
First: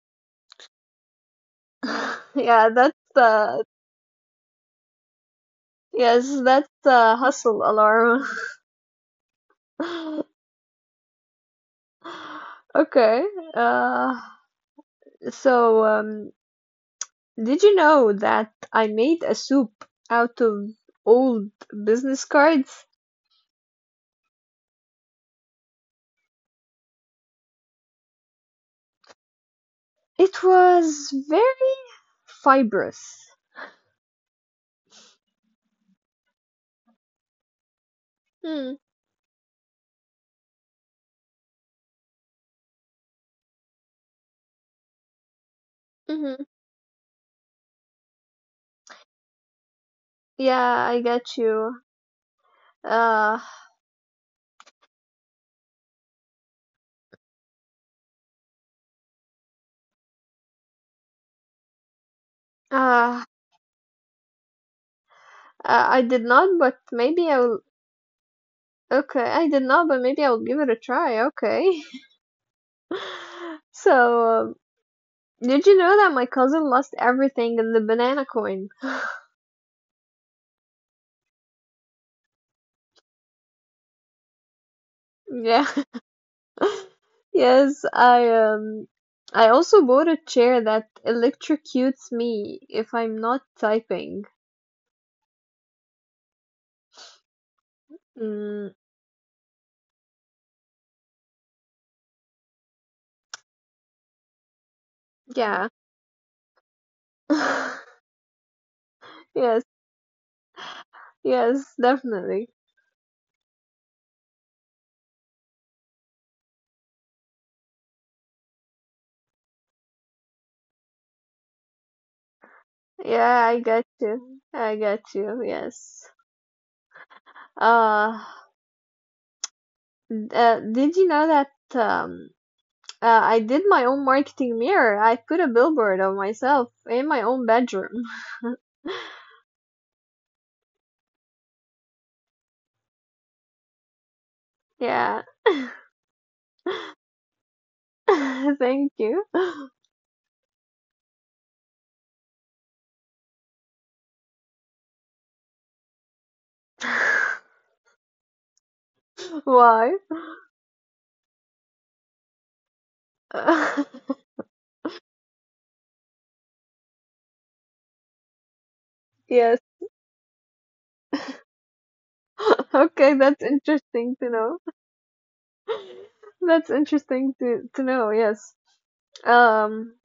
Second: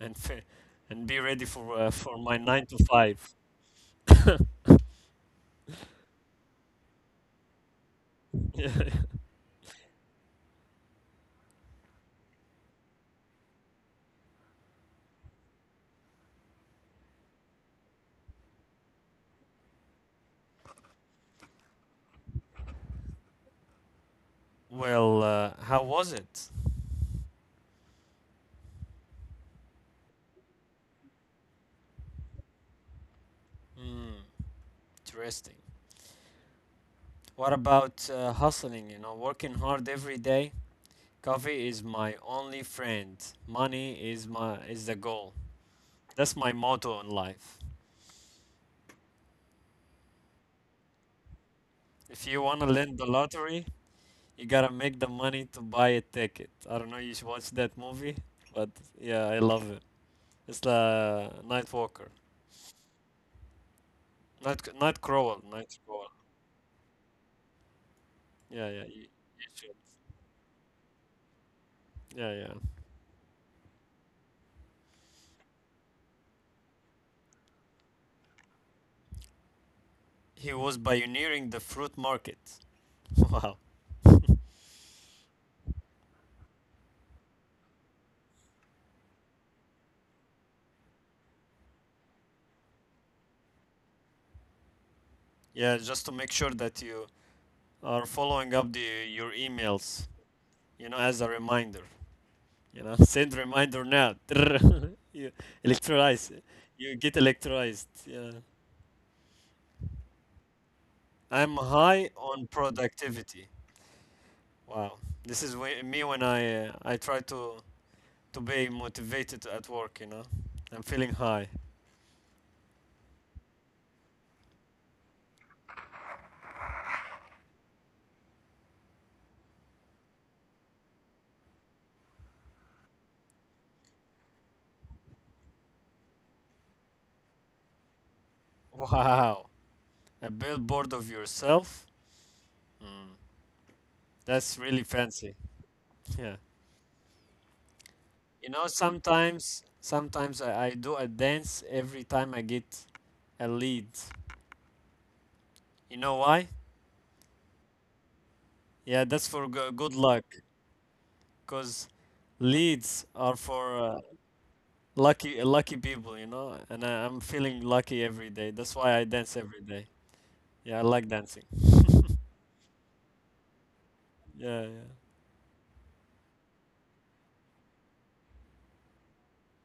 Speaker 2: and fi- and be ready for my nine
Speaker 1: Yeah,
Speaker 2: to
Speaker 1: that's
Speaker 2: five.
Speaker 1: Yes, that's the hustle alarm.
Speaker 2: Yeah.
Speaker 1: Okay. Uh. So, did you know that I made a soup out of old business cards?
Speaker 2: Well, how was it?
Speaker 1: It was very fibrous.
Speaker 2: Hmm, interesting. What about
Speaker 1: Hmm.
Speaker 2: hustling? You know, working hard every day. Coffee is my only friend. Money is my is the goal.
Speaker 1: Mm-hmm.
Speaker 2: That's my motto in life.
Speaker 1: Yeah, I get you.
Speaker 2: If you wanna win the
Speaker 1: Uh,
Speaker 2: lottery, you gotta make the money to buy a ticket. I don't know. You should watch that movie, but yeah, I love it. It's the Night Walker.
Speaker 1: uh, uh,
Speaker 2: Nightcrawler,
Speaker 1: I did
Speaker 2: Nightcrawler.
Speaker 1: not, but maybe I'll.
Speaker 2: Yeah,
Speaker 1: Okay,
Speaker 2: yeah, you,
Speaker 1: I did
Speaker 2: you
Speaker 1: not, but
Speaker 2: should.
Speaker 1: maybe I'll give it a try. Okay.
Speaker 2: Yeah, yeah.
Speaker 1: So, did you know that my cousin lost everything in the banana coin?
Speaker 2: He was pioneering the fruit market. Wow.
Speaker 1: Yeah. Yes, I um I also bought a chair that electrocutes me if I'm not typing.
Speaker 2: Yeah, just to make sure that you are following
Speaker 1: Mm,
Speaker 2: up the your emails, you know, as a reminder. You know, send reminder now. you
Speaker 1: yeah.
Speaker 2: electrolyze. You get electrolyzed. Yeah.
Speaker 1: Yes,
Speaker 2: I'm high
Speaker 1: yes,
Speaker 2: on
Speaker 1: definitely.
Speaker 2: productivity. Wow. This is me when I try to be motivated at work, you know. I'm feeling high.
Speaker 1: Yeah, I got you. I got you. Yes. Uh, did you know that um I did my own marketing mirror. I put a billboard of myself in my own bedroom.
Speaker 2: Wow. A billboard of yourself. Mm. That's really
Speaker 1: Yeah.
Speaker 2: fancy. Yeah. You know,
Speaker 1: Thank you.
Speaker 2: sometimes I do a dance every time I get a lead. You know why? Yeah, that's for good luck.
Speaker 1: Why?
Speaker 2: Cause leads are for lucky people. You know, and I'm feeling lucky every day. That's why I dance
Speaker 1: Yes.
Speaker 2: every day. Yeah, I like dancing.
Speaker 1: Okay, that's interesting to know.
Speaker 2: Yeah, yeah.
Speaker 1: That's interesting to know, yes. Um,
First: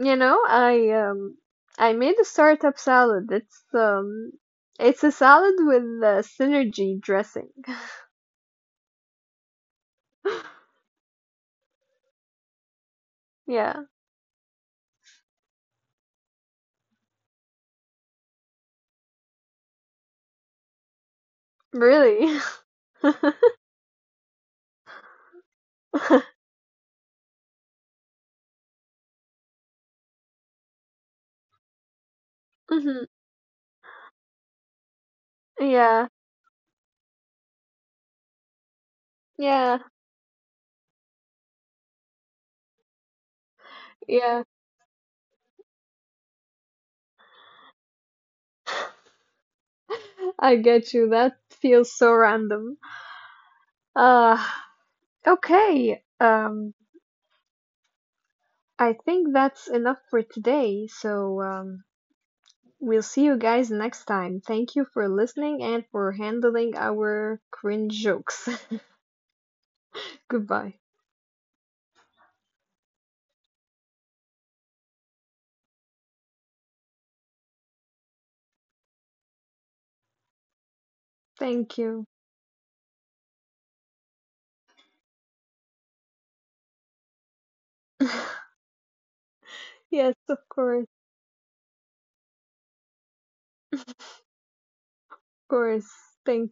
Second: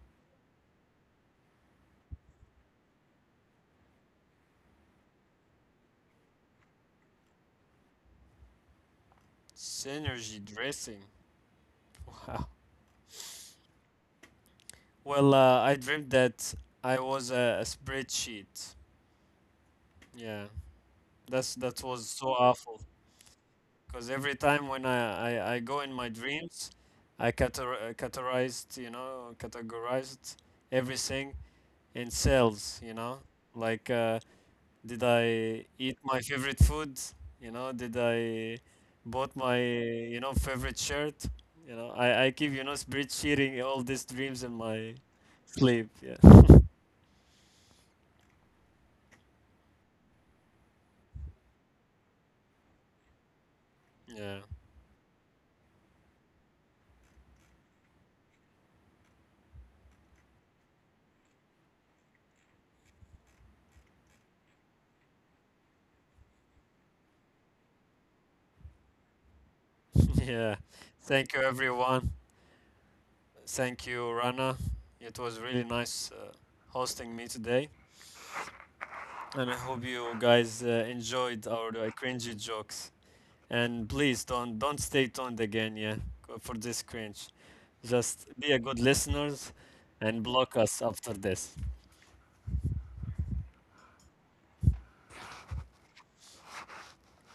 Speaker 1: you know, I um I made a startup salad. It's a salad with synergy dressing.
Speaker 2: Synergy dressing. Wow.
Speaker 1: Yeah,
Speaker 2: Well, I dreamt that I was a spreadsheet. Yeah. That's that was so
Speaker 1: really.
Speaker 2: awful because every time when I go in my dreams, I categorized, you know, categorized everything in cells, you know,
Speaker 1: Mhm.
Speaker 2: like did I eat my
Speaker 1: Yeah,
Speaker 2: favorite food, you know, did I bought my, you know,
Speaker 1: yeah,
Speaker 2: favorite shirt, you know, I keep, you know, spreadsheeting all these dreams in my
Speaker 1: yeah.
Speaker 2: sleep, yeah.
Speaker 1: I get you. That feels so random.
Speaker 2: Yeah.
Speaker 1: Uh, okay. Um, I think that's enough for today. So, we'll see you guys next time. Thank you for listening and for handling our cringe jokes.
Speaker 2: Yeah, thank you
Speaker 1: Goodbye.
Speaker 2: everyone. Thank you, Rana. It was really nice hosting me today. And I hope you guys enjoyed our cringy
Speaker 1: Thank you.
Speaker 2: jokes. And please don't stay tuned again, yeah, for this cringe. Just be a good listeners and block us
Speaker 1: Yes,
Speaker 2: after
Speaker 1: of
Speaker 2: this.
Speaker 1: course. Of course. Thank